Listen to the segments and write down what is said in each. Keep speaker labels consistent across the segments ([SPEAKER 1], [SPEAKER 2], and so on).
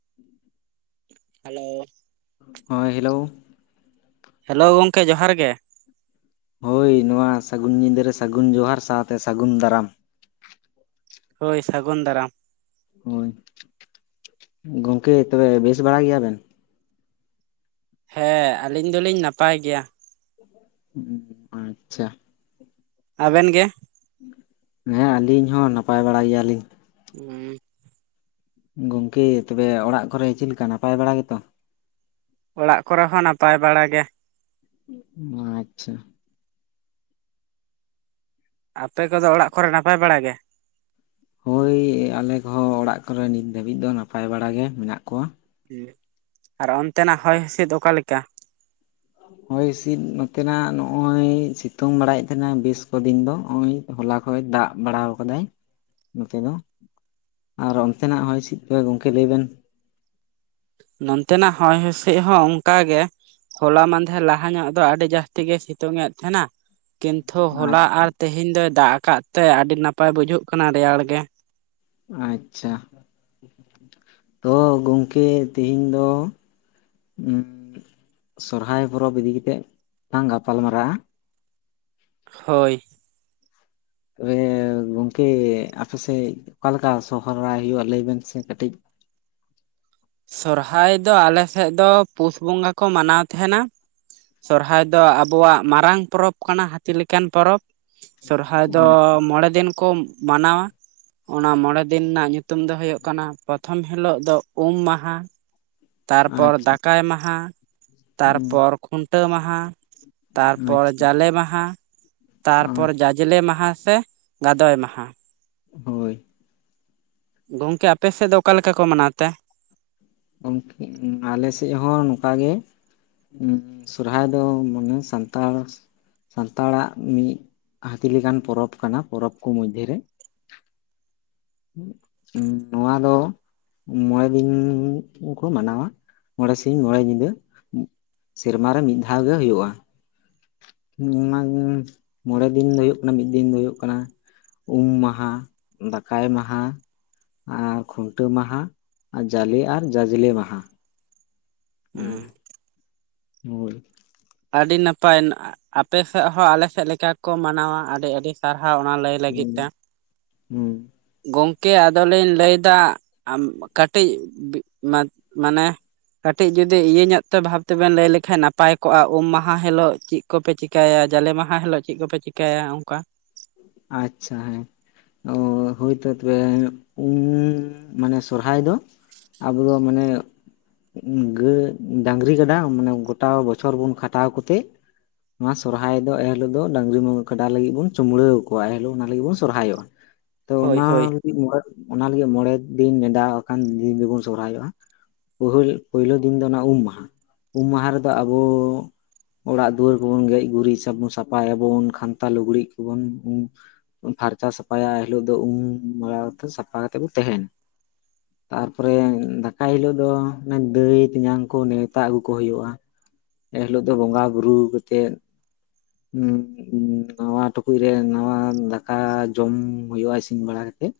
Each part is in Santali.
[SPEAKER 1] [inaudible]
[SPEAKER 2] ᱦᱮᱞᱳ
[SPEAKER 1] ᱦᱚᱭ ᱦᱮᱞᱳ
[SPEAKER 2] ᱦᱮᱞᱳ ᱜᱚᱢᱠᱮ ᱡᱚᱦᱟᱨ ᱜᱮ।
[SPEAKER 1] ᱦᱳᱭ ᱱᱚᱣᱟ ᱥᱟᱹᱜᱩᱱ ᱧᱤᱫᱟᱹ ᱨᱮ ᱥᱟᱹᱜᱩᱱ ᱡᱚᱦᱟᱨ ᱥᱟᱶᱛᱮ ᱥᱟᱹᱜᱩᱱ ᱫᱟᱨᱟᱢ।
[SPEAKER 2] ᱦᱳᱭ ᱥᱟᱹᱜᱩᱱ ᱫᱟᱨᱟᱢ।
[SPEAKER 1] ᱦᱳᱭ, ᱜᱚᱝᱠᱮ ᱛᱚᱵᱮ ᱵᱮᱥ ᱵᱟᱲᱟ ᱜᱮᱭᱟ ᱵᱮᱱ?
[SPEAKER 2] ᱦᱮᱸ ᱟᱹᱞᱤᱧ ᱫᱚᱞᱤᱧ ᱱᱟᱯᱟᱭ ᱜᱮᱭᱟ।
[SPEAKER 1] ᱦᱸ [unintelligible] ᱟᱪᱪᱷᱟ ᱾
[SPEAKER 2] ᱟᱵᱮᱱ ᱜᱮ?
[SPEAKER 1] ᱦᱮᱸ ᱟᱹᱞᱤᱧ ᱦᱚᱸ ᱱᱟᱯᱟᱭ ᱵᱟᱲᱟ ᱜᱮᱭᱟᱞᱤᱧ।
[SPEAKER 2] [unintelligible]
[SPEAKER 1] ᱜᱚᱝᱠᱮ ᱛᱚᱵᱮ ᱚᱲᱟᱜ ᱠᱚᱨᱮ ᱪᱮᱫ ᱞᱮᱠᱟ ᱱᱟᱯᱟᱭ ᱵᱟᱲᱟ ᱜᱮᱛᱚ?
[SPEAKER 2] ᱚᱲᱟᱜ ᱠᱚᱨᱮ ᱦᱚᱸ ᱱᱟᱯᱟᱭ ᱵᱟᱲᱟ ᱜᱮ।
[SPEAKER 1] [inaudible] ᱟᱪᱪᱷᱟ।
[SPEAKER 2] ᱟᱯᱮ ᱠᱚᱫᱚ ᱚᱲᱟᱜ ᱠᱚᱨᱮ ᱱᱟᱯᱟᱭ ᱵᱟᱲᱟ ᱜᱮ?
[SPEAKER 1] ᱦᱳᱭ ᱟᱞᱮ ᱠᱚᱦᱚᱸ ᱚᱲᱟᱜ ᱠᱚᱨᱮ ᱱᱤᱛ ᱫᱷᱟᱹᱵᱤᱡ ᱫᱚ ᱱᱟᱯᱟᱭ ᱵᱟᱲᱟ ᱜᱮ ᱢᱮᱱᱟᱜ ᱠᱚᱣᱟ।
[SPEAKER 2] ᱟᱨ ᱚᱱᱛᱮ ᱱᱟᱜ ᱦᱚᱭ ᱦᱤᱥᱤᱫ ᱚᱠᱟ ᱞᱮᱠᱟ?
[SPEAKER 1] ᱦᱚᱭ ᱦᱤᱸᱥᱤᱫ ᱱᱚᱛᱮ ᱱᱟᱜ ᱱᱚᱜᱼᱚᱭ ᱥᱤᱛᱩᱝ ᱵᱟᱲᱟᱭᱮᱫ ᱛᱟᱦᱮᱱᱟ ᱵᱮᱥ ᱠᱚ ᱫᱤᱱ ᱫᱚ ᱱᱚᱜ ᱚᱭ। ᱦᱚᱞᱟ ᱠᱷᱚᱡ ᱫᱟᱜ ᱵᱟᱲᱟᱣ ᱠᱟᱫᱟᱭ ᱱᱚᱛᱮ ᱫᱚ। ᱟᱨ ᱚᱱᱛᱮᱱᱟᱜ ᱦᱚᱭ ᱦᱤᱥᱤᱫ ᱠᱚᱜᱮ ᱜᱚᱝᱠᱮ ᱞᱟᱹᱭ ᱵᱮᱱ?
[SPEAKER 2] ᱱᱚᱱᱛᱮᱱᱟᱜ ᱦᱚᱭ ᱦᱤᱥᱤᱫ ᱦᱚᱸ ᱚᱱᱠᱟ ᱜᱮ। ᱦᱚᱞᱟ ᱢᱟᱦᱫᱷᱮᱨ ᱞᱟᱦᱟ ᱧᱚᱜ ᱫᱚ ᱟᱹᱰᱤᱰᱤ ᱡᱟᱹᱟᱥᱛᱤ ᱜᱮ ᱥᱤᱛᱩᱝ ᱮᱫ ᱛᱟᱦᱮᱱᱟ। ᱠᱤᱱᱛᱷᱩ ᱦᱚᱞᱟ ᱟᱨ ᱛᱮᱦᱮᱧ ᱫᱚᱭ ᱫᱟᱜ ᱟᱠᱟᱫ ᱛᱮ ᱟᱹᱰᱤ ᱱᱟᱯᱟᱭ ᱵᱩᱡᱷᱟᱹᱜ ᱠᱟᱱᱟ ᱨᱮᱭᱟᱲ ᱜᱮ।
[SPEAKER 1] ᱟᱪᱪᱷᱟ। ᱛᱚ ᱜᱚᱝᱠᱮ ᱛᱤᱦᱤᱧ ᱫᱚ ᱩᱸᱻ ᱥᱚᱨᱦᱟᱭ ᱯᱚᱨᱚᱵᱽ ᱤᱫᱤ ᱠᱟᱛᱮᱜ ᱞᱟᱝ ᱜᱟᱯᱟᱞ ᱢᱟᱨᱟᱜᱼᱟ।
[SPEAKER 2] ᱦᱳᱭ ᱾
[SPEAKER 1] ᱛᱚᱵᱮ ᱜᱚᱝᱠᱮ ᱟᱯᱮ ᱥᱮᱫ ᱚᱠᱟ ᱞᱮᱠᱟ ᱥᱚᱦᱚᱨᱟᱭ ᱦᱩᱭᱩᱜᱼᱟ? ᱞᱟᱹᱭ ᱵᱮᱱ ᱥᱮ ᱠᱟᱹᱴᱤᱡ?
[SPEAKER 2] ᱥᱚᱨᱦᱟᱭ ᱫᱚ ᱟᱞᱮ ᱥᱮᱫ ᱫᱚ ᱯᱩᱥ ᱵᱚᱸᱜᱟ ᱠᱚ ᱢᱟᱱᱟᱣ ᱛᱟᱦᱮᱱᱟ। ᱥᱚᱨᱦᱟᱭ ᱫᱚ ᱟᱵᱚᱣᱟᱜ ᱢᱟᱨᱟᱝ ᱯᱚᱨᱚᱵᱽ ᱠᱟᱱᱟ ᱦᱟᱹᱛᱤ ᱞᱮᱠᱟᱱ ᱯᱚᱨᱚᱵᱽ। ᱥᱚᱨᱦᱟᱭ ᱫᱚ ᱢᱚᱬᱮ ᱫᱤᱱ ᱠᱚ ᱼᱼ ᱢᱟᱱᱟᱣᱟ, ᱚᱱᱟ ᱢᱚᱬᱮᱸ ᱫᱤᱱ ᱨᱮᱱᱟᱜ ᱧᱩᱛᱩᱢ ᱫᱚ ᱦᱩᱭᱩᱜ ᱠᱟᱱᱟ ᱯᱚᱛᱷᱚᱢ ᱦᱤᱞᱚᱜ ᱫᱚ ᱩᱢ ᱢᱟᱦᱟ ᱦᱟᱸ ᱛᱟᱨᱯᱚᱨ
[SPEAKER 1] ᱟᱪᱪᱷᱟ
[SPEAKER 2] ᱫᱟᱠᱟᱭ ᱢᱟᱦᱟ
[SPEAKER 1] ᱦᱩᱸ
[SPEAKER 2] ᱛᱟᱨᱯᱚᱨ ᱠᱷᱩᱱᱴᱟᱹᱣ ᱢᱟᱦᱟ, ᱛᱟᱨᱯᱚᱨ
[SPEAKER 1] ᱟᱪᱪᱷᱟ
[SPEAKER 2] ᱡᱟᱞᱮ ᱢᱟᱦᱟ। ᱛᱟᱨᱯᱚᱨ ᱡᱟᱡᱽᱞᱮ ᱢᱟᱦᱟ ᱥᱮ ᱜᱟᱫᱚᱭ ᱢᱟᱦᱟ।
[SPEAKER 1] ᱦᱳᱭ ᱾
[SPEAKER 2] ᱜᱚᱝᱠᱮ ᱟᱯᱮ ᱥᱮᱫ ᱫᱚ ᱚᱠᱟ ᱞᱮᱠᱟ ᱠᱚ ᱢᱟᱱᱟᱣ ᱛᱮ?
[SPEAKER 1] ᱜᱚᱝᱠᱮ ᱟᱞᱮ ᱥᱮᱫ ᱦᱚᱸ ᱱᱚᱝᱠᱟ ᱜᱮ। ᱮᱸ ᱥᱚᱨᱦᱟᱭ ᱫᱚ ᱢᱟᱱᱮ ᱥᱟᱱᱛᱟᱲ ᱼᱼ ᱥᱟᱱᱛᱟᱲᱟᱜ ᱢᱤᱫ ᱦᱟᱹᱛᱤ ᱞᱮᱠᱟᱱ ᱯᱚᱨᱚᱵᱽ ᱠᱟᱱᱟ ᱯᱚᱨᱚᱵᱽ ᱠᱚ ᱢᱚᱫᱽᱫᱷᱮ ᱨᱮ। ᱱᱚᱣᱟ ᱫᱚ ᱼᱼ ᱢᱚᱬᱮᱸ ᱫᱤᱱ ᱠᱚ ᱢᱟᱱᱟᱣᱟ ᱢᱚᱬᱮᱸ ᱥᱤᱧ ᱢᱚᱬᱮ ᱧᱤᱫᱟᱹ। ᱥᱮᱨᱢᱟ ᱨᱮ ᱢᱤᱫ ᱫᱷᱟᱣ ᱜᱮ ᱦᱩᱭᱩᱜᱼᱟ। [inaudible] ᱢᱚᱲᱮ ᱫᱤᱱ ᱫᱚ ᱦᱩᱭᱩᱜᱭ ᱠᱟᱱᱟ ᱢᱤᱫ ᱫᱤᱱ ᱫᱚ ᱦᱩᱭᱩᱜ ᱠᱟᱱᱟ ᱩᱢ ᱢᱟᱦᱟ, ᱫᱟᱠᱟᱭ ᱢᱟᱦᱟ ᱟᱨ ᱠᱷᱩᱱᱴᱟᱹᱣ ᱢᱟᱦᱟ, ᱟᱨ ᱡᱟᱞᱮ, ᱟᱨ ᱡᱟᱡᱽᱞᱮ ᱢᱟᱦᱟ।
[SPEAKER 2] ᱦᱩᱸ
[SPEAKER 1] [unintelligible]
[SPEAKER 2] ᱟᱹᱰᱤ ᱱᱟᱯᱟᱭ ᱟᱯᱮ ᱥᱮᱫ ᱦᱚᱸ ᱟᱞᱮᱥᱮᱫ ᱞᱮᱠᱟ ᱠᱚ ᱢᱟᱱᱟᱣᱟ ᱟᱹᱰᱤ ᱟᱹᱰᱤ ᱥᱟᱨᱦᱟᱣ ᱚᱱᱟ ᱞᱟᱹᱭ ᱞᱟᱹᱜᱤᱫ ᱛᱮ᱾
[SPEAKER 1] ᱦᱩᱸ
[SPEAKER 2] ᱜᱚᱝᱠᱮ ᱟᱫᱚᱞᱤᱧ ᱞᱟᱹᱭᱫᱟ ᱟᱢ ᱠᱟᱹᱴᱤᱡ ᱢᱟᱱᱮ ᱠᱟᱹᱴᱤᱡ ᱡᱩᱫᱤ ᱤᱭᱟᱹ ᱧᱚᱜ ᱛᱮ ᱵᱷᱟᱵ ᱛᱮᱵᱮᱱ ᱞᱟᱹᱭ ᱞᱮᱠᱷᱟᱡ ᱱᱟᱯᱟᱭ ᱠᱚᱜᱼᱟ ᱩᱢ ᱢᱟᱦᱟ ᱦᱤᱞᱳᱜ ᱪᱮᱫ ᱠᱚᱯᱮ ᱪᱤᱠᱟ. ᱭᱟ ᱡᱟᱞᱮ ᱢᱟᱦᱟ ᱦᱤᱞᱳᱜ ᱪᱮᱫ ᱠᱚᱯᱮ ᱪᱤᱠᱟᱹᱭᱟ ᱚᱱᱠᱟ᱾
[SPEAKER 1] ᱟᱪᱪᱷᱟ ᱦᱮᱸ᱾ ᱚ ᱦᱳᱭᱛᱚ ᱛᱚᱵᱮ ᱩᱢ ᱢᱟᱱᱮ ᱥᱚᱨᱦᱟᱭ ᱫᱚ ᱟᱵᱚ ᱫᱚ ᱢᱟᱱᱮ ᱜᱟ ᱰᱟᱝᱨᱤ ᱜᱟᱰᱟ ᱢᱟᱱᱮ ᱜᱚᱴᱟ ᱵᱚᱪᱷᱚᱨ ᱵᱚᱱ ᱠᱷᱟᱴᱟᱣ ᱠᱚᱛᱮ᱾ ᱱᱚᱣᱟ ᱥᱚᱨᱦᱟᱭ ᱫᱚ ᱮ ᱦᱤᱞᱳᱜ ᱫᱚ ᱰᱟᱝᱨᱤ ᱠᱟᱰᱟ ᱞᱟᱹᱜᱤᱫ ᱵᱚᱱ ᱪᱩᱢᱲᱟᱹᱣ ᱟᱠᱚᱣᱟ ᱮᱱᱦᱤᱞᱳᱜ ᱚᱱᱟ ᱞᱟᱹᱜᱤᱫ ᱵᱚᱱ ᱥᱚᱨᱦᱟᱭᱚᱜᱼᱟ, ᱛᱚ
[SPEAKER 2] ᱦᱳᱭ
[SPEAKER 1] ᱚᱱᱟ
[SPEAKER 2] ᱦᱳᱭ
[SPEAKER 1] ᱚᱱᱟ ᱞᱟᱹᱜᱤᱫ ᱢᱚᱬᱮ ᱫᱤᱱ ᱱᱮᱰᱟᱣ ᱟᱠᱟᱱ ᱫᱤᱱ ᱨᱮᱵᱚᱱ ᱥᱚᱨᱦᱟᱭᱚᱜᱼᱟ᱾ ᱯᱩᱦᱩᱞ ᱯᱳᱭᱞᱳ ᱫᱤᱱ ᱫᱚ ᱚᱱᱟ ᱩᱢ ᱢᱟᱦᱟ ᱩᱢ ᱢᱟᱦᱟ ᱨᱮᱫᱚ ᱟᱵᱚ ᱚᱲᱟᱜ ᱫᱩᱣᱟᱹᱨ ᱠᱚᱵᱚᱱ ᱜᱮᱡ ᱜᱩᱨᱤᱡᱟᱵᱚᱱ ᱥᱟᱯᱷᱟᱭᱟᱵᱚᱱ ᱠᱷᱟᱱᱛᱟ ᱞᱩᱜᱽᱲᱤᱡ ᱠᱚᱵᱚᱱ ᱯᱷᱟᱨᱪᱟ ᱥᱟᱯᱷᱟᱭᱟ ᱮᱦᱤᱞᱳᱜ ᱫᱚ ᱩᱢ ᱢᱟᱲᱟ ᱠᱟᱛᱮ ᱥᱟᱯᱷᱟ ᱠᱟᱛᱮ ᱵᱚᱱ ᱛᱟᱦᱮᱱᱟ᱾ ᱛᱟᱨᱯᱚᱨᱮ ᱫᱟᱠᱟᱭ ᱦᱤᱞᱳᱜ ᱫᱚ ᱚᱱᱮ ᱫᱟᱹᱭ ᱛᱮᱧᱟᱝ ᱠᱚ ᱱᱮᱣᱛᱟ ᱟᱹᱜᱩ ᱠᱚ ᱦᱩᱭᱩᱜᱼᱟ᱾ ᱮ ᱦᱤᱞᱚᱜ ᱫᱚ ᱵᱚᱸᱜᱟ ᱵᱩᱨᱩ ᱠᱛᱮᱜ᱾ ᱱᱟᱣᱟ ᱴᱩᱠᱩᱡ ᱨᱮ ᱱᱟᱣᱟ ᱫᱟᱠᱟ ᱡᱚᱢ ᱦᱩᱭᱩᱜᱼᱟ ᱤᱥᱤᱱ ᱵᱟᱲᱟ ᱠᱟᱛᱮᱜ᱾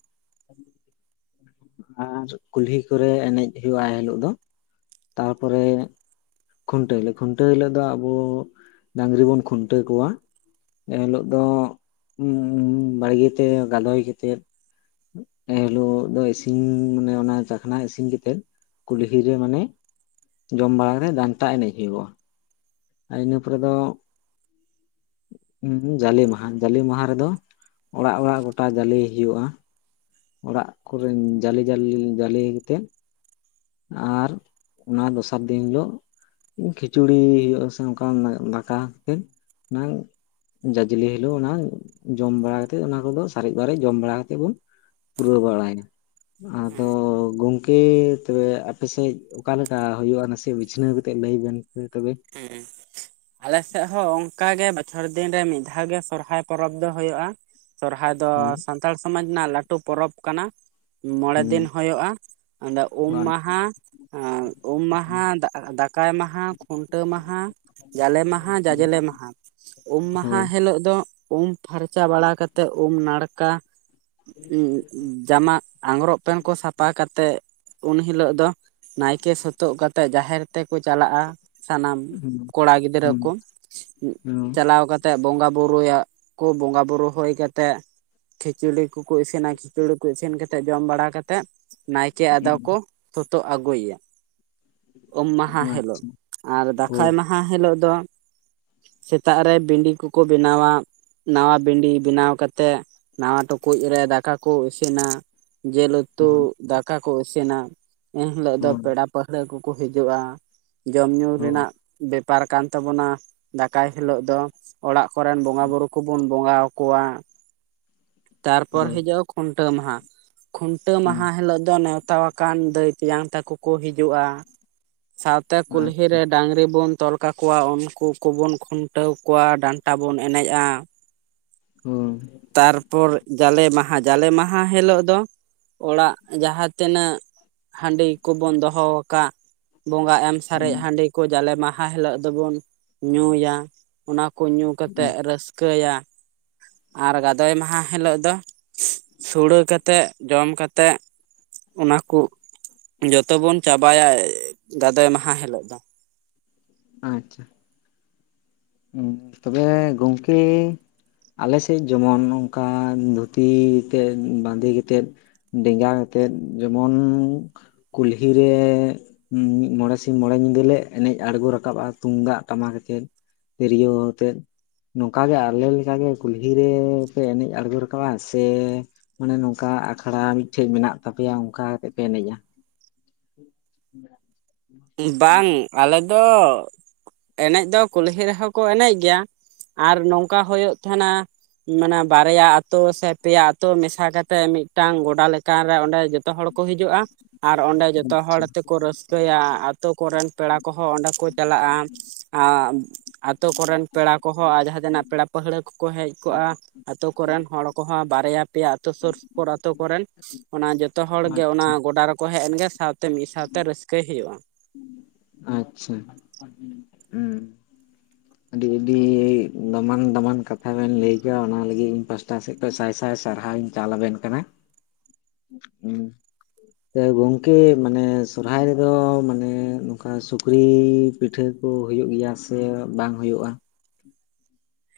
[SPEAKER 1] ᱟᱨ ᱠᱩᱞᱦᱤ ᱠᱚᱨᱮ ᱮᱱᱮᱡ ᱦᱩᱭᱩᱜᱼᱟ ᱮ ᱦᱤᱞᱳᱜ ᱫᱚ, ᱛᱟᱨᱯᱚᱨᱮ ᱠᱷᱩᱱᱴᱟᱹᱣ ᱦᱤᱞᱳᱜ ᱠᱷᱩᱱᱴᱟᱹᱣ ᱦᱤᱞᱳᱜ ᱫᱚ ᱟᱵᱚ ᱰᱟᱝᱨᱤ ᱵᱩᱱ ᱠᱷᱩᱱᱴᱟᱹᱣ ᱠᱚᱣᱟ᱾ ᱮ ᱦᱤᱞᱚᱜ ᱫᱚ ᱵᱟᱲᱜᱮ ᱛᱮ ᱜᱟᱞᱚᱭ ᱠᱟᱛᱮᱫ ᱮ ᱦᱤᱞᱳᱜ ᱫᱚ ᱤᱥᱤ ᱤᱱ ᱢᱟᱱᱮ ᱚᱱᱟ ᱪᱟᱠᱷᱱᱟ ᱤᱥᱤᱱ ᱠᱟᱛᱮᱫ ᱠᱩᱞᱦᱤ ᱨᱮ ᱢᱟᱱᱮ ᱡᱚᱢ ᱵᱟᱲᱟ ᱠᱟᱛᱮᱫ ᱰᱟᱱᱴᱟ ᱮᱱᱮᱡ ᱦᱩᱭᱩᱜᱼᱟ᱾ ᱟᱨ ᱤᱱᱟᱹ ᱯᱚᱨᱮ ᱫᱚ ᱩᱸ ᱡᱟᱞᱮ ᱢᱟᱦᱟ ᱡᱟᱞᱮ ᱢᱟᱦᱟ ᱨᱮᱫᱚ ᱚᱲᱟᱜ ᱚᱲᱟᱜ ᱜᱚᱴᱟ ᱡᱟᱞᱮ ᱦᱩᱭᱩᱜᱼᱟ᱾ ᱚᱲᱟᱜ ᱠᱚᱨᱮᱱ ᱡᱟᱞᱮ ᱡᱟᱞᱮ ᱡᱟᱞᱮ ᱠᱚᱛᱮᱫ᱾ ᱟᱨ ᱚᱱᱟ ᱫᱚᱥᱟᱨ ᱫᱤᱱ ᱦᱤᱞᱳᱜ ᱠᱷᱤᱪᱩᱲᱤ ᱦᱩᱭᱩᱜ ᱟᱥᱮ ᱚᱱᱠᱟ ᱫᱟᱠᱟ ᱠᱟᱛᱮᱫ ᱚᱱᱟ ᱡᱟᱡᱽᱞᱮ ᱦᱤᱞᱳᱜ ᱚᱱᱟ ᱡᱚᱢ ᱵᱟᱲᱟ ᱠᱟᱲᱟ ᱠᱟᱛᱮᱜ ᱚᱱᱟ ᱠᱚᱫᱚ ᱥᱟᱨᱮᱡ ᱵᱟᱨᱮᱡ ᱡᱚᱢ ᱵᱟᱲᱟ ᱠᱟᱛᱮᱫ ᱵᱚᱱ ᱯᱩᱨᱟᱹᱣ ᱵᱟᱲᱟᱭᱱᱟ ᱟᱫᱚ ᱜᱚᱝᱠᱮ ᱛᱚᱵᱮ ᱟᱯᱮᱥᱮᱫ ᱚᱠᱟ ᱞᱮᱠᱟ ᱦᱩᱭᱩᱜᱼᱟ ᱱᱟᱥᱮ ᱵᱤᱪᱷᱱᱟᱹᱣ ᱠᱟᱛᱮᱜ ᱞᱟᱹᱭ ᱵᱮᱱ ᱯᱮ ᱛᱚᱵᱮ?
[SPEAKER 2] ᱦᱮᱸ᱾ ᱟᱞᱮᱥᱮᱫ ᱦᱚᱸ ᱚᱱᱠᱟ ᱜᱮ ᱵᱚᱪᱷᱚᱨ ᱫᱤᱱ ᱨᱮ ᱢᱤᱫ ᱫᱷᱟᱣ ᱜᱮ ᱥᱚᱨᱦᱟᱭ ᱯᱚᱨᱚᱵᱽ ᱫᱚ ᱦᱳᱭᱳᱜᱼᱟ᱾ ᱥᱚᱨᱦᱟᱭ ᱫᱚ
[SPEAKER 1] ᱦᱳᱭ
[SPEAKER 2] ᱥᱟᱱᱛᱟᱲ ᱥᱚᱢᱟᱡᱽ ᱨᱮᱱᱟᱜ ᱞᱟᱹᱴᱩ ᱯᱚᱨᱚᱵᱽ ᱠᱟᱱᱟ ᱢᱚᱲᱮ ᱫᱤᱱ
[SPEAKER 1] ᱦᱩᱸ
[SPEAKER 2] ᱦᱳᱭᱳᱜᱼᱟ᱾ ᱚᱸᱰᱮ ᱩᱢ ᱢᱟᱦᱟ ᱩᱢ ᱢᱟᱦᱟ ᱫᱟᱠᱟᱭ ᱢᱟᱦᱟ ᱠᱷᱩᱱ ᱢᱟᱦᱟ ᱡᱟᱞᱮ ᱢᱟᱦᱟ ᱡᱟᱡᱞᱮ ᱢᱟᱦᱟ ᱩᱢ ᱢᱟᱦᱟ
[SPEAKER 1] ᱦᱳᱭ
[SPEAKER 2] ᱦᱤᱞᱳᱜ ᱫᱚ ᱩᱢ ᱯᱷᱟᱨᱪᱟ ᱵᱟᱲᱟ ᱠᱟᱛᱮᱜ ᱩᱢ ᱱᱟᱲᱠᱟ ᱡᱟᱢᱟ ᱟᱝᱜᱽᱨᱚᱵᱽ ᱯᱮᱱ ᱠᱚ ᱥᱟᱯᱟ ᱠᱟᱛᱮᱜ ᱩᱱ ᱦᱤᱞᱳᱜ ᱫᱚ ᱱᱟᱭᱠᱮ ᱥᱳᱛᱳᱜ ᱠᱟᱛᱮᱜ ᱡᱟᱦᱮᱨ ᱛᱮᱠᱚ ᱪᱟᱞᱟᱜᱼᱟ᱾ ᱥᱟᱱᱟᱢ
[SPEAKER 1] ᱦᱩᱸ
[SPEAKER 2] ᱠᱚᱲᱟ ᱜᱤᱫᱽᱨᱟᱹ
[SPEAKER 1] ᱦᱩᱸ
[SPEAKER 2] ᱠᱚ ᱪᱟᱞᱟᱣ ᱠᱟ ᱛᱮ ᱵᱚᱸᱜᱟ ᱵᱩᱨᱩᱭᱟ ᱠᱚ ᱵᱚᱸᱜᱟ ᱵᱩᱨᱩ ᱦᱳᱭ ᱠᱟᱛᱮᱜ ᱠᱷᱤᱪᱩᱲᱤ ᱠᱚᱠᱚ ᱤᱥᱤᱱᱟ ᱠᱷᱤᱪᱩᱲᱤ ᱠᱚ ᱤᱥᱤᱱ ᱠᱟᱛᱮᱫ ᱡᱚᱢ ᱵᱟᱲᱟ ᱠᱟᱛᱮᱫ᱾ ᱱᱟᱭᱠᱮ ᱟᱫᱚ
[SPEAKER 1] ᱦᱩᱸ
[SPEAKER 2] ᱠᱚ ᱥᱳᱛᱳᱜ ᱟᱹᱜᱩᱭᱮᱭᱟ ᱩᱢ ᱢᱟᱦᱟ ᱦᱤᱞᱳᱜ᱾
[SPEAKER 1] ᱟᱪᱪᱷᱟ
[SPEAKER 2] ᱟᱨ ᱫᱟᱠᱟᱭ
[SPEAKER 1] ᱦᱳᱭ
[SPEAKER 2] ᱢᱟᱦᱟ ᱦᱤᱞᱳᱜ ᱫᱚ ᱥᱮᱛᱟᱜ ᱨᱮ ᱵᱤᱱᱰᱤ ᱠᱚᱠᱚ ᱵᱮᱱᱟᱣᱟ᱾ ᱱᱟᱣᱟ ᱵᱤᱱᱰᱤ ᱵᱮᱱᱟᱣ ᱠᱟᱛᱮᱫ ᱱᱟᱣᱟ ᱴᱩᱠᱩᱡ ᱨᱮ ᱫᱟᱠᱟ ᱠᱚ ᱤᱥᱤᱱᱟ᱾ ᱡᱮᱞ ᱩᱛᱩ
[SPEAKER 1] ᱦᱳᱭ
[SPEAKER 2] ᱫᱟᱠᱟ ᱠᱚ ᱤᱥᱤᱱᱟ ᱮᱱᱦᱤᱞᱚᱜ ᱫᱚ
[SPEAKER 1] ᱦᱳᱭ
[SPEAKER 2] ᱯᱮᱲᱟ ᱯᱟᱹᱦᱲᱟᱹ ᱠᱚᱠᱚ ᱦᱤᱡᱩᱜᱼᱟ᱾ ᱡᱚᱢ ᱧᱩ
[SPEAKER 1] ᱦᱳᱭ
[SPEAKER 2] ᱨᱮᱱᱟᱜ ᱵᱮᱯᱟᱨ ᱠᱟᱱ ᱛᱟᱵᱚᱱᱟ ᱫᱟᱠᱟᱭ ᱦᱤᱞᱳᱜ ᱫᱚ᱾ ᱚᱲᱟᱜ ᱠᱚᱨᱮᱱ ᱵᱚᱸᱜᱟ ᱵᱩᱨᱩ ᱠᱚᱵᱩᱱ ᱵᱚᱸᱜᱟ ᱟᱠᱚᱣᱟ᱾ ᱛᱟᱨᱯᱚᱨ
[SPEAKER 1] ᱦᱳᱭ
[SPEAKER 2] ᱦᱤᱡᱩᱜᱼᱟ ᱼᱼ ᱠᱷᱩᱱᱴᱟᱹᱣ ᱢᱟᱦᱟ᱾ ᱠᱷᱩᱱᱴᱟᱹᱣ
[SPEAKER 1] ᱦᱩᱸ
[SPEAKER 2] ᱢᱟᱦᱟ ᱦᱤᱞᱳᱜ ᱫᱚ ᱱᱮᱣᱛᱟ-ᱣᱟ ᱼᱼ ᱠᱟᱱ ᱫᱟᱹᱭ ᱛᱮᱭᱟᱝ ᱛᱟᱠᱚ ᱠᱚ ᱦᱤᱡᱩᱜᱼᱟ। ᱥᱟᱶᱛᱮ ᱠᱩᱞᱦᱤ
[SPEAKER 1] ᱟᱪᱪᱷᱟ
[SPEAKER 2] ᱨᱮ ᱰᱟᱝᱨᱤ ᱵᱚᱱ ᱼᱼ ᱛᱚᱞ ᱠᱟᱠᱚᱣᱟ ᱩᱱᱠᱩ ᱠᱚᱵᱚᱱ ᱠᱷᱩᱱᱴᱟᱹᱣ ᱠᱚᱣᱟ। ᱰᱟᱱᱴᱟ ᱵᱚᱱ ᱮᱱᱮᱡᱼᱟ।
[SPEAKER 1] ᱦᱩᱸ᱾
[SPEAKER 2] ᱛᱟᱨᱯᱚᱨ ᱡᱟᱞᱮ ᱢᱟᱦᱟ। ᱡᱟᱞᱮ ᱢᱟᱦᱟ ᱦᱤᱞᱳᱜ ᱫᱚ, ᱚᱲᱟᱜ ᱡᱟᱦᱟᱸ ᱛᱤᱱᱟᱹᱜ ᱼᱼ ᱦᱟᱺᱰᱤ ᱠᱚᱵᱳᱱ ᱫᱚᱦᱚ ᱟᱠᱟᱫ ᱵᱚᱸᱜᱟ ᱮᱢ ᱼᱼ ᱥᱟᱨᱮᱡ
[SPEAKER 1] ᱦᱩᱸ
[SPEAKER 2] ᱦᱟᱺᱰᱤ ᱠᱚ ᱡᱟᱞᱮ ᱢᱟᱦᱟ ᱦᱤᱞᱳᱜ ᱫᱚᱵᱚᱱ ᱧᱩᱭᱟ। ᱚᱱᱟ ᱠᱚ ᱧᱩ ᱠᱟᱛᱮᱜ ᱨᱟᱹᱥᱠᱟᱹ ᱭᱟ। ᱟᱨ ᱜᱟᱫᱚᱭ ᱢᱟᱦᱟ ᱦᱤᱞᱳᱜ ᱫᱚ ᱥᱩᱲᱟᱹ ᱠᱟᱛᱮᱜ, ᱡᱚᱢ ᱠᱟᱛᱮᱜ, ᱚᱱᱟ ᱠᱚ ᱡᱚᱛᱚᱵᱚᱱ ᱪᱟᱵᱟᱭᱟ ᱜᱟᱫᱚᱭ ᱢᱟᱦᱟ ᱦᱤᱞᱳᱜ ᱫᱚ।
[SPEAKER 1] ᱟᱪᱪᱷᱟ᱾ ᱦᱮᱸ ᱛᱚᱵᱮ ᱜᱚᱝᱠᱮᱻ ᱟᱞᱮ ᱥᱮᱫ ᱡᱮᱢᱚᱱ ᱚᱱᱠᱟᱱ ᱫᱷᱩᱛᱤ ᱛᱮ ᱵᱟᱸᱫᱮ ᱠᱟᱛᱮᱫ ᱼᱼ ᱰᱮᱸᱜᱟ ᱟᱛᱮᱫ, ᱡᱮᱢᱚᱱ ᱠᱩᱞᱦᱤ ᱨᱮ ᱻ [unintelligible] ᱢᱚᱬᱮ ᱥᱤᱧ ᱢᱚᱲᱮ ᱧᱤᱫᱟᱹ ᱞᱮ ᱮᱱᱮᱡ ᱟᱬᱜᱚ ᱨᱟᱠᱟᱵᱼᱟ ᱛᱩᱢᱫᱟᱜ ᱴᱟᱢᱟᱠ ᱟᱛᱮᱫ। ᱛᱨᱤᱭᱟᱹᱣ ᱚᱛᱮᱫ। ᱱᱚᱝᱠᱟ ᱜᱮ ᱟᱞᱮ ᱞᱮᱠᱟ ᱜᱮ ᱠᱩᱞᱦᱤ ᱨᱮᱻ ᱯᱮ ᱮᱱᱮᱡ ᱟᱬᱜᱚ ᱨᱟᱠᱟᱵᱟ᱾ ᱥᱮ ᱼᱼ ᱢᱟᱱᱮ ᱱᱚᱝᱠᱟ ᱟᱠᱷᱟᱲᱟ ᱢᱤᱫ ᱴᱷᱮᱡ ᱢᱮᱱᱟᱜ ᱛᱟᱯᱮᱭᱟ, ᱚᱱᱠᱟ ᱠᱟᱛᱮᱜ ᱯᱮ ᱮᱱᱮᱡᱟ? [inaudible]
[SPEAKER 2] ᱵᱟᱝ। ᱟᱞᱮ ᱫᱚ ᱮᱱᱮᱡ ᱫᱚ ᱠᱩᱞᱦᱤ ᱨᱮᱦᱚᱸ ᱠᱚ ᱮᱱᱮᱡ ᱜᱮᱭᱟ ᱟᱨ ᱱᱚᱝᱠᱟ ᱦᱩᱭᱩᱜ ᱛᱮᱦᱮᱸᱱᱟ ᱼᱼ ᱢᱟᱱᱮ ᱵᱟᱨᱭᱟ ᱟᱛᱳ ᱥᱮ ᱯᱮᱭᱟ ᱟᱛᱳ ᱢᱮᱥᱟ ᱠᱟᱛᱮᱜ ᱢᱤᱫᱴᱟᱝ ᱜᱚᱰᱟ ᱞᱮᱠᱟᱱ ᱨᱮ ᱚᱸᱰᱮ ᱼᱼ ᱡᱚᱛᱚ ᱦᱚᱲ ᱠᱚ ᱦᱤᱡᱩᱜᱼᱟ, ᱟᱨ ᱚᱸᱰᱮ ᱡᱚᱛᱚ ᱦᱚᱲ
[SPEAKER 1] ᱟᱪᱪᱷᱟ
[SPEAKER 2] ᱛᱮᱠᱚ ᱨᱟᱹᱥᱠᱟᱹᱭᱟ। ᱟᱛᱳ ᱠᱚᱨᱮᱱ ᱯᱮᱲᱟ ᱠᱚᱦᱚᱸ ᱚᱸᱰᱮ ᱠᱚ ᱪᱟᱞᱟᱜᱼᱟ। ᱟᱸᱻ ᱟᱛᱳ ᱠᱚᱨᱮᱱ ᱯᱮᱲᱟ ᱠᱚᱦᱚᱸ, ᱟᱨ ᱡᱟᱦᱟᱸ ᱛᱤᱱᱟᱜ ᱯᱮᱲᱟ ᱯᱟᱹᱲᱦᱟᱹ ᱠᱚᱠᱚ ᱦᱮᱡ ᱠᱚᱜᱼᱟ ᱼᱼ ᱟᱹᱛᱳ ᱠᱚᱨᱮᱱ ᱦᱚᱲ ᱠᱚᱦᱚᱸ, ᱵᱟᱨᱭᱟ ᱯᱮᱭᱟ ᱟᱹᱛᱩ ᱥᱩᱨ ᱥᱩᱯᱩᱨ ᱟᱹᱛᱳ ᱠᱚᱨᱮᱱ ᱚᱱᱟ ᱡᱚᱛᱚ ᱦᱚᱲᱜᱮ ᱚᱱᱟ
[SPEAKER 1] ᱟᱪᱪᱷᱟ
[SPEAKER 2] ᱜᱚᱰᱟ ᱨᱮᱠᱚ ᱦᱮᱡ ᱮᱱᱜᱮ ᱥᱟᱶᱛᱮ ᱢᱤᱫ ᱥᱟᱶᱛᱮ ᱨᱟᱹᱥᱠᱟᱹᱭ ᱦᱩᱭᱩᱜᱼᱟ।
[SPEAKER 1] ᱟᱪᱪᱷᱟ᱾
[SPEAKER 2] [inaudible]
[SPEAKER 1] ᱟᱹᱰᱤ-ᱟᱹᱰᱤ ᱫᱟᱢᱟᱱ-ᱫᱟᱢᱟᱱ ᱠᱟᱛᱷᱟ ᱵᱮᱱ ᱞᱟᱹᱭ ᱠᱮᱜᱼᱟ, ᱚᱱᱟ ᱞᱟᱹᱜᱤᱫ ᱤᱧ ᱯᱟᱥᱴᱟ ᱥᱮᱫ ᱼᱼ ᱥᱟᱭ ᱥᱟᱭ ᱥᱟᱨᱦᱟᱣ ᱤᱧ ᱪᱟᱞ ᱟᱵᱮᱱ ᱠᱟᱱᱟ। [unintelligible] ᱥᱮ ᱜᱚᱝᱠᱮ ᱢᱟᱱᱮ ᱥᱚᱨᱦᱟᱭ ᱨᱮᱫᱚ ᱢᱟᱱᱮ ᱱᱚᱝᱠᱟ ᱥᱩᱠᱨᱤᱻ ᱯᱤᱴᱷᱟᱹ ᱠᱚ ᱦᱩᱭᱩᱜ ᱜᱮᱭᱟ ᱥᱮ ᱵᱟᱝ ᱦᱩᱭᱩᱜᱼᱟ?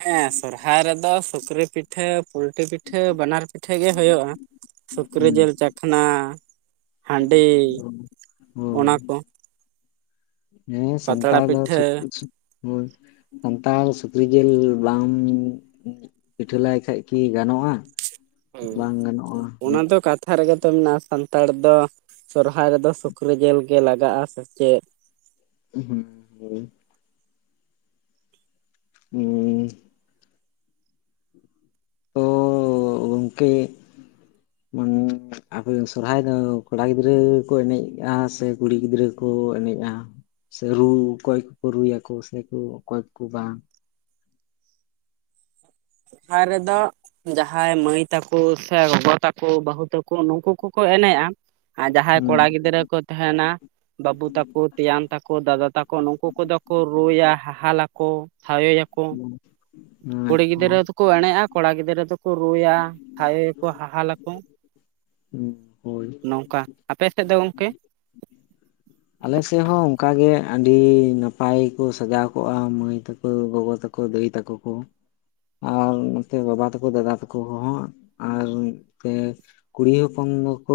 [SPEAKER 2] ᱦᱮᱸ ᱥᱚᱨᱦᱟᱭ ᱨᱮᱫᱚ ᱥᱩᱠᱨᱤ ᱯᱤᱴ ᱴᱷᱟᱹ [unintelligible] ᱯᱩᱞᱴᱤ ᱯᱤᱴᱷᱟᱹ ᱵᱟᱱᱟᱨ ᱯᱤᱴᱷᱟᱹ ᱜᱮ ᱦᱩᱭᱩᱜᱼᱟ। ᱥᱩᱠᱨᱤ
[SPEAKER 1] ᱦᱩᱸ
[SPEAKER 2] ᱡᱤᱞ ᱪᱟ [unintelligible] ᱠᱷᱟᱱᱟ ᱦᱟᱺᱰᱤ। ᱚᱱᱟ
[SPEAKER 1] ᱦᱳᱭ᱾
[SPEAKER 2] ᱠᱚ
[SPEAKER 1] ᱦᱮᱸ
[SPEAKER 2] ᱯᱟᱛᱲᱟ
[SPEAKER 1] ᱥᱛᱟᱲ ᱫᱚ
[SPEAKER 2] ᱯᱤᱴᱷᱟᱹ
[SPEAKER 1] [unintelligible] ᱥᱟᱱᱛᱟᱲ ᱥᱩᱠᱨᱤ ᱡᱤᱞ ᱵᱟᱢ ᱼᱼ ᱯᱤᱴᱷᱟᱹ ᱞᱟᱭ ᱠᱷᱟᱡ ᱠᱤ ᱜᱟᱱᱚᱜᱼᱟ?
[SPEAKER 2] ᱦᱮᱸ,
[SPEAKER 1] ᱵᱟᱝ ᱜᱟᱱᱚᱜᱼᱟ
[SPEAKER 2] ᱚᱱᱟ
[SPEAKER 1] ᱦᱩᱸ
[SPEAKER 2] ᱫᱚ ᱠᱟᱛ ᱠᱟᱛᱷᱟ ᱨᱮᱜᱮ ᱛᱚ ᱢᱮᱱᱟᱜᱼᱟ ᱥᱟᱱᱛᱟᱲ ᱫᱚ ᱥᱚᱨᱦᱟᱭ ᱨᱮᱫᱚ ᱥᱩᱠᱨᱤ ᱡᱤᱞ ᱜᱮ ᱞᱟᱜᱟᱜᱼᱟ ᱥᱮ ᱪᱮᱫ।
[SPEAKER 1] ᱩ ᱦᱩᱸ᱾ ᱦᱳᱭ ᱦᱩᱸ ᱛᱚ ᱜᱚᱝᱠᱮ ᱢᱟᱱ ᱟᱯᱮ ᱫᱚ ᱥᱚᱨᱦᱟᱭ ᱫᱚ ᱠᱚᱲᱟ ᱜᱤᱫᱽᱨᱟᱹ ᱠᱚ ᱮᱱᱮᱡᱼᱟ, ᱥᱮ ᱠᱩᱲᱤ ᱜᱤᱫᱽᱨᱟᱹ ᱠᱚ ᱮᱱᱮᱡᱼᱟ? ᱥᱮ ᱨᱩ ᱚᱠᱚᱭ ᱠᱚᱠᱚ ᱨᱩᱭᱟᱠᱚ ᱥᱮᱠᱚ ᱚᱠᱚᱭ ᱠᱚ ᱵᱟᱝ
[SPEAKER 2] ᱥᱚᱦᱨᱟᱭ ᱨᱮᱫᱚ ᱡᱟᱦᱟᱸᱭ ᱢᱟᱹᱭ ᱛᱟᱠᱚ ᱥᱮ ᱜᱚᱜᱚ ᱛᱟᱠᱚ ᱵᱟᱹᱦᱩ ᱛᱟᱠᱚ ᱱᱩᱠᱩ ᱠᱚ ᱠᱚ ᱮᱱᱮᱡᱼᱟ, ᱟᱨ ᱡᱟᱦᱟᱸᱭ
[SPEAKER 1] ᱦᱩᱸ
[SPEAKER 2] ᱠᱚᱲᱟ ᱜᱤᱫᱽᱨᱟᱹ ᱠᱚ ᱛᱟᱦᱮᱸᱱᱟ ᱵᱟᱹᱵᱩ ᱛᱟᱠᱚ ᱛᱮᱭᱟᱱ ᱛᱟᱠᱚ ᱫᱟᱫᱟ ᱛᱟᱠᱚ ᱱᱩᱠᱩ ᱠᱚᱫᱚ ᱠᱚ ᱨᱩᱭᱟ ᱦᱟᱦᱟᱞᱟ ᱠᱚ᱾ ᱛᱷᱟᱭᱳ ᱭᱟᱠᱚ᱾
[SPEAKER 1] ᱦᱩᱸ᱾
[SPEAKER 2] ᱠᱩᱲᱤ ᱜᱤᱫᱽᱨᱟᱹ ᱫᱚᱠᱚ ᱮᱱᱮᱜᱼᱟ ᱠᱚᱲᱟ ᱜᱤᱫᱽᱨᱟᱹ ᱫᱚ ᱠᱚ ᱨᱩᱭᱟ ᱟᱭᱳᱭᱟᱠᱚ ᱦᱟᱦᱟᱞ ᱟᱠᱚ,
[SPEAKER 1] ᱦᱩᱸ ᱦᱳᱭ᱾
[SPEAKER 2] ᱱᱚᱝᱠᱟ ᱟᱯᱮ ᱥᱮᱫ ᱫᱚ ᱜᱚᱝᱠᱮ?
[SPEAKER 1] ᱟᱞᱮᱥᱮᱫ ᱦᱚᱸ ᱚᱝᱠᱟᱜ ᱜᱮ ᱟᱹᱰᱤ ᱱᱟᱯᱟᱭ ᱠᱚ ᱥᱟᱡᱟᱣ ᱠᱚᱜᱼᱟ ᱢᱟᱹᱭ ᱛᱟᱠᱚ ᱜᱚᱜᱚ ᱛᱟᱠᱚ ᱫᱟᱹᱭ ᱛᱟᱠᱚ ᱠᱚ ᱟᱨ ᱱᱚᱛᱮ ᱵᱟᱵᱟ ᱛᱟᱠᱚ ᱫᱟᱫᱟ ᱛᱟᱠᱚ ᱦᱚᱸ ᱟᱨ ᱱᱚᱛᱮ ᱠᱩᱲᱤ ᱦᱚᱯᱚᱱ ᱫᱚᱠᱚ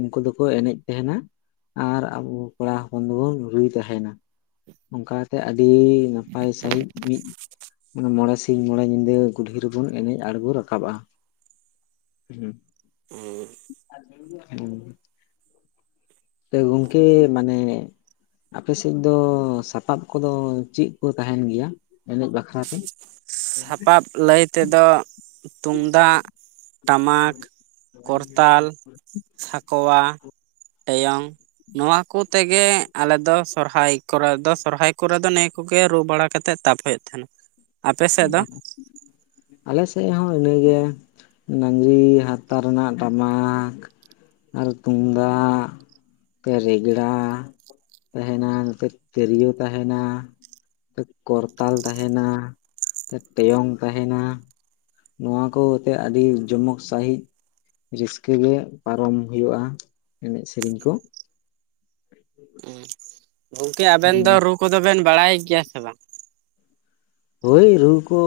[SPEAKER 1] ᱩᱱᱠᱩ ᱫᱚᱠᱚ ᱮᱱᱮᱡ ᱛᱟᱦᱮᱸᱱᱟ, ᱟᱨ ᱟᱵᱚ ᱠᱚᱲᱟ ᱦᱚᱯᱚᱱ ᱫᱚᱵᱚᱱ ᱨᱩᱭ ᱛᱟᱦᱮᱸᱱᱟ᱾ ᱚᱱᱠᱟᱛᱮ ᱟᱹᱰᱤ ᱱᱟᱯᱟᱭ ᱥᱟᱺᱦᱤᱡ ᱢᱤᱫ ᱚᱱᱟ ᱢᱚᱬᱮ ᱥᱤᱧ ᱢᱚᱬᱮ ᱧᱤᱫᱟᱹ ᱠᱩᱞᱦᱤ ᱨᱮᱵᱩᱱ ᱮᱱᱮᱡ ᱟᱬᱜᱚ ᱨᱟᱠᱟᱵᱼᱟ᱾ ᱦᱮᱸ᱾
[SPEAKER 2] ᱦᱮᱸ᱾
[SPEAKER 1] [inaudible] ᱮ ᱜᱚᱝᱠᱮ ᱢᱟᱱᱮ ᱟᱯᱮᱥᱮᱫ ᱫᱚ ᱥᱟᱯᱟᱵ ᱠᱚᱫᱚ ᱪᱮᱫ ᱠᱚ ᱛᱟᱦᱮᱸᱱ ᱜᱮᱭᱟ? ᱮᱱᱮᱡ ᱵᱟᱠᱷᱨᱟᱛᱮ?
[SPEAKER 2] ᱥᱟᱯᱟᱯ ᱞᱟᱹᱭ ᱛᱮᱫᱚ ᱛᱩᱢᱫᱟᱜ ᱴᱟᱢᱟᱠ ᱠᱚᱨᱛᱟᱞ, ᱥᱟᱠᱚᱣᱟ, ᱮᱭᱚᱝ ᱱᱚᱣᱟ ᱠᱚᱛᱮᱜᱮ ᱟᱞᱮᱫᱚ ᱥᱚᱨᱦᱟᱭ ᱠᱚᱨᱮ ᱫᱚ ᱥᱚᱨᱦᱟᱭ ᱠᱚᱨᱮ ᱫᱚ ᱱᱤᱭᱟᱹ ᱠᱚᱜᱮ ᱨᱩ ᱵᱟᱲᱟ ᱠᱟᱛᱮᱜ ᱛᱟᱯ ᱮᱫ ᱛᱟᱦᱮᱸᱱᱟ᱾
[SPEAKER 1] ᱦᱩᱸ ᱟᱫᱚ ᱟᱞᱮ ᱥᱮᱫ ᱦᱚᱸ ᱤᱱᱟᱹᱜᱮ ᱰᱟᱹᱝᱨᱤ ᱦᱟᱨᱛᱟ ᱨᱮᱱᱟᱜ ᱴᱟᱢᱟᱠ ᱟᱨ ᱛᱩᱢᱫᱟᱜ ᱱᱚᱛᱮ ᱨᱮᱜᱽᱲᱟ ᱛᱟᱦᱮᱸᱱᱟ ᱱᱚᱛᱮ ᱛᱤᱨᱭᱳ ᱛᱟᱦᱮᱸᱱᱟ᱾ ᱠᱚᱨᱛᱟᱞ ᱛᱟᱦᱮᱸᱱᱟ᱾ ᱛᱮ ᱴᱮᱭᱚᱝ ᱛᱟᱦᱮᱸᱱᱟ᱾ ᱱᱚᱣᱟ ᱠᱚ ᱦᱚᱛᱮᱜ ᱟᱹᱰᱤ ᱡᱚᱢᱚᱠ ᱥᱟᱺᱦᱤᱡ ᱨᱟᱹᱥᱠᱟᱹ ᱜᱮ ᱯᱟᱨᱚᱢ ᱦᱩᱭᱩᱜᱼᱟ ᱮᱱᱮᱡ ᱥᱮᱨᱮᱧ ᱠᱚ, ᱦ
[SPEAKER 2] ᱜᱚᱝᱠᱮ ᱟᱵᱮᱱ ᱫᱚ ᱨᱩ ᱠᱚᱫᱚ ᱵᱮᱱ ᱵᱟᱲᱟᱭ ᱜᱮᱭᱟ ᱥᱮ ᱵᱟᱝ?
[SPEAKER 1] ᱦᱳᱭ ᱨᱩ ᱠᱚ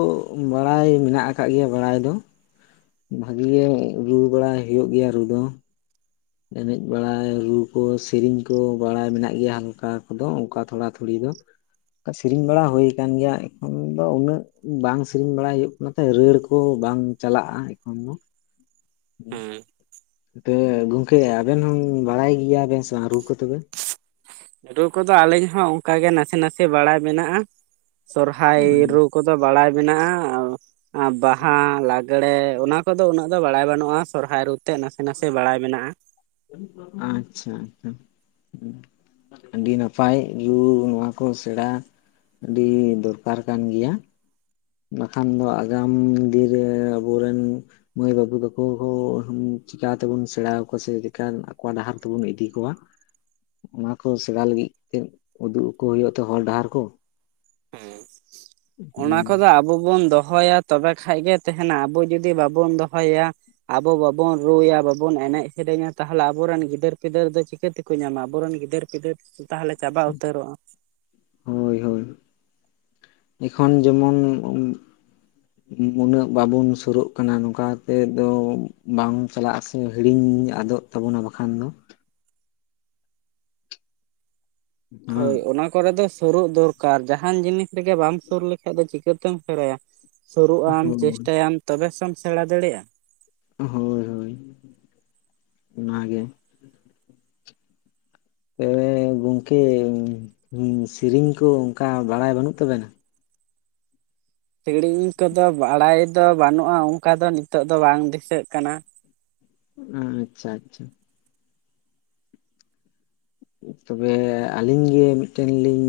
[SPEAKER 1] ᱵᱟᱲᱟᱭ ᱢᱮᱱᱟᱜ ᱠᱟᱜ ᱜᱮᱭᱟ ᱵᱟᱲᱟᱭ ᱫᱚ᱾ ᱵᱷᱟᱜᱤ ᱜᱮ ᱨᱩ ᱵᱟᱲᱟᱭ ᱦᱩᱭᱩᱜ ᱜᱮᱭᱟ ᱨᱩ ᱫᱚ᱾ ᱮᱱᱮᱡ ᱵᱟᱲᱟᱭ ᱨᱩ ᱠᱚ ᱥᱮᱨᱮᱧ ᱠᱚ ᱵᱟᱲᱟᱭ ᱢᱮᱱᱟᱜ ᱜᱮᱭᱟ ᱦᱟᱞᱠᱟ ᱦᱟᱞᱠᱤ ᱫᱚ ᱠᱚᱫᱚ ᱚᱱᱠᱟ ᱛᱷᱚᱲᱟ ᱛᱷᱩᱲᱤ ᱫᱚ᱾ ᱠᱟ ᱥᱮᱨᱮᱧ ᱵᱟᱲᱟ ᱦᱩᱭ ᱟᱠᱟᱱ ᱜᱮᱭᱟ, ᱮᱸ ᱠᱷᱟᱱ ᱫᱚ ᱵᱟᱝ ᱥᱮᱨᱮᱧ ᱵᱟᱲᱟ ᱦᱩᱭᱩᱜ ᱠᱟᱱᱟ ᱛᱟᱦᱮᱸᱫ, ᱨᱟᱹᱲ ᱠᱚ ᱵᱟᱝ ᱪᱟᱞᱟᱜᱼᱟ ᱮᱸᱠᱷᱚᱱ ᱫᱚ᱾
[SPEAKER 2] ᱦᱮᱸ
[SPEAKER 1] [unintelligible] ᱛᱮᱻᱜ ᱜᱚᱝᱠᱮ ᱟᱵᱮᱱ ᱦᱚᱸᱝ ᱵᱟᱲᱟᱭ ᱜᱮᱭᱟ ᱵᱮᱱ ᱥᱮ ᱨᱩ ᱠᱚ ᱛᱚᱵᱮ?
[SPEAKER 2] ᱨᱩ ᱠᱚᱫᱚ ᱟᱞᱤᱧ ᱦᱚᱸ ᱚᱸᱠᱟ ᱜᱮ ᱱᱟᱥᱮ ᱱᱟᱥᱮ ᱵᱟᱲᱟᱭ ᱢᱮᱱᱟᱜᱼᱟ, ᱥᱚᱨᱦᱟᱭ ᱨᱩ ᱠᱚᱫᱚ ᱵᱟᱲᱟᱭ ᱢᱮᱱᱟᱜᱼᱟᱸ, ᱟᱸ ᱵᱟᱦᱟᱸ ᱞᱟᱜᱽᱬᱮ ᱚᱱᱟ ᱠᱚᱫᱚ ᱩᱱᱟᱹᱜ ᱠᱚᱫᱚ ᱵᱟᱲᱟᱭ ᱵᱟᱱᱩᱜᱼᱟ ᱥᱚᱨᱦᱟᱭ ᱨᱩ ᱛᱮᱫ ᱱᱟᱥᱮ ᱱᱟᱥᱮ ᱵᱟᱲᱟᱭ ᱢᱮᱱᱟᱜᱼᱟ᱾
[SPEAKER 1] ᱟᱪᱪᱷᱟ ᱟᱪᱪᱷᱟ, ᱦᱩᱸ᱾ ᱟᱹᱰᱤ ᱱᱟᱯᱟᱭ ᱨᱩ ᱱᱚᱣᱟ ᱠᱚ ᱥᱮᱬᱟ ᱟᱹᱰᱤ ᱫᱚᱨᱠᱟᱨ ᱠᱟᱱ ᱜᱮᱭᱟ᱾ ᱵᱟᱠᱷᱟᱱ ᱫᱚ ᱟᱜᱟᱢ ᱫᱤᱨᱮᱸ ᱟᱵᱚᱨᱮᱱ ᱢᱟᱹᱭ ᱵᱟᱹᱵᱩ ᱛᱟᱠᱚ ᱦᱚ ᱦᱩᱸ ᱪᱤᱠᱟᱛᱮᱵᱚᱱ ᱥᱮᱬᱟ ᱦᱟᱠᱚᱣᱟ ᱥᱮ ᱪᱮᱠᱟᱱ ᱟᱠᱚᱣᱟᱜ ᱰᱟᱦᱟᱨ ᱛᱮᱵᱚᱱ ᱤᱫᱤ ᱠᱚᱣᱟ᱾
[SPEAKER 2] [inaudible]
[SPEAKER 1] ᱚᱱᱟ ᱠᱚ ᱥᱮᱬᱟ ᱞᱟᱹᱜᱤᱫ ᱛᱮᱫ ᱩᱫᱩᱜ ᱟᱠᱚ ᱦᱩᱭᱩᱜᱼᱟ ᱛᱚ ᱦᱚᱨ ᱰᱟᱦᱟᱨ ᱠᱚ᱾
[SPEAKER 2] ᱦᱮᱸ, ᱚᱱᱟ ᱠᱚᱫᱚ ᱟᱵᱚ ᱵᱚᱱ ᱫᱚᱦᱚᱭᱟ ᱛᱚ ᱵᱮ ᱠᱷᱟᱡ ᱜᱮ ᱛᱮᱦᱮᱸᱱᱟ, ᱟᱵᱚ ᱡᱩᱫᱤ ᱵᱟᱵᱚᱱ ᱫᱚᱦᱚᱭᱟ ᱟᱵᱚ ᱵᱟᱵᱚᱱ ᱨᱩ ᱭᱟ, ᱵᱟᱵᱚᱱ ᱮᱱᱮᱡ ᱥᱮᱨᱮᱧᱟ, ᱛᱟᱦᱮᱞᱮ ᱟᱵᱚ ᱨᱮᱱ ᱜᱤᱫᱟᱹᱨ ᱯᱤᱫᱟᱹᱨ ᱫᱚ ᱪᱤᱠᱟᱹᱛᱮ ᱠᱚ ᱧᱟᱢᱼᱟ, ᱟᱵᱚ ᱨᱮᱱ ᱜᱤᱫᱟᱹᱨ ᱯᱤᱫᱟᱹᱨ ᱛᱟᱦᱚᱞᱮ ᱪᱟᱵᱟ ᱩᱛᱟᱹᱨᱚᱜᱼᱟ
[SPEAKER 1] ᱦᱳᱭ ᱦᱳᱭ, ᱮᱸᱠᱷᱚᱱ ᱡᱮᱢᱚᱱ ᱩᱸ
[SPEAKER 2] [inaudible]
[SPEAKER 1] ᱩᱸ ᱩᱱᱟᱹᱜ ᱵᱟᱵᱚᱱ ᱥᱩᱨᱳᱜ ᱠᱟᱱᱟ, ᱱᱚᱝ ᱠᱟ ᱦᱟᱛᱮᱫ ᱫᱚ ᱵᱟᱢ ᱪᱟᱞᱟᱜᱼᱟ ᱥᱮ ᱦᱤᱲᱤᱧ ᱟᱫᱚᱜ ᱛᱟᱵᱚᱱᱟ ᱵᱟᱠᱷᱟᱱ ᱫᱚ᱾ ᱦᱮᱸ
[SPEAKER 2] ᱦᱳᱭ ᱚᱱᱟ ᱠᱚᱨᱮ ᱫᱚ ᱥᱩᱨᱩᱜ ᱫᱚᱨ- ᱠᱟᱨ, ᱡᱟᱦᱟᱸᱱ ᱡᱤᱱᱤᱥ ᱨᱮᱜᱮ ᱵᱟᱢ ᱥᱩᱨ ᱞᱮᱠᱷᱟᱡ ᱫᱚ ᱪᱤᱠᱟᱹ ᱛᱮᱢ ᱦᱟᱹᱨ ᱟᱭᱟ, ᱥᱩᱨᱩᱜ ᱟᱢ
[SPEAKER 1] ᱦᱳᱭ
[SPEAKER 2] ᱪᱮᱥᱴᱟᱭᱟᱢ᱾ ᱛᱚᱵᱮ ᱥᱮᱢ ᱥᱮᱬᱟ ᱫᱟᱲᱮᱭᱟ᱾
[SPEAKER 1] ᱦᱳᱭ ᱦᱳᱭ, ᱚᱱᱟ ᱜᱮ᱾ ᱮ ᱜᱚᱝᱠᱮ ᱩᱸ, ᱦᱩᱸ ᱥᱮᱨᱤᱧ ᱠᱚ ᱚᱝᱠᱟ ᱵᱟᱲᱟᱭ ᱵᱟᱹᱱᱩᱜ ᱛᱟᱵᱮᱱᱟ?
[SPEAKER 2] ᱥᱮᱜᱽᱲᱤᱧ ᱠᱚᱫᱚ ᱵᱟᱲᱟᱭ ᱫᱚ ᱵᱟᱹᱱᱩᱜᱼᱟ, ᱚᱸᱠᱟ ᱫᱚ ᱱᱤᱛᱚᱜ ᱫᱚ ᱵᱟᱝ ᱫᱤᱥᱟᱹᱜ ᱠᱟᱱᱟ᱾
[SPEAKER 1] ᱟᱸᱻᱪᱪᱷᱟ ᱟᱪᱪᱷᱟ᱾ ᱛᱚᱵᱮ ᱟᱹᱞᱤᱧ ᱜᱮ ᱢᱤᱫᱴᱟᱹᱱ ᱞᱤᱧ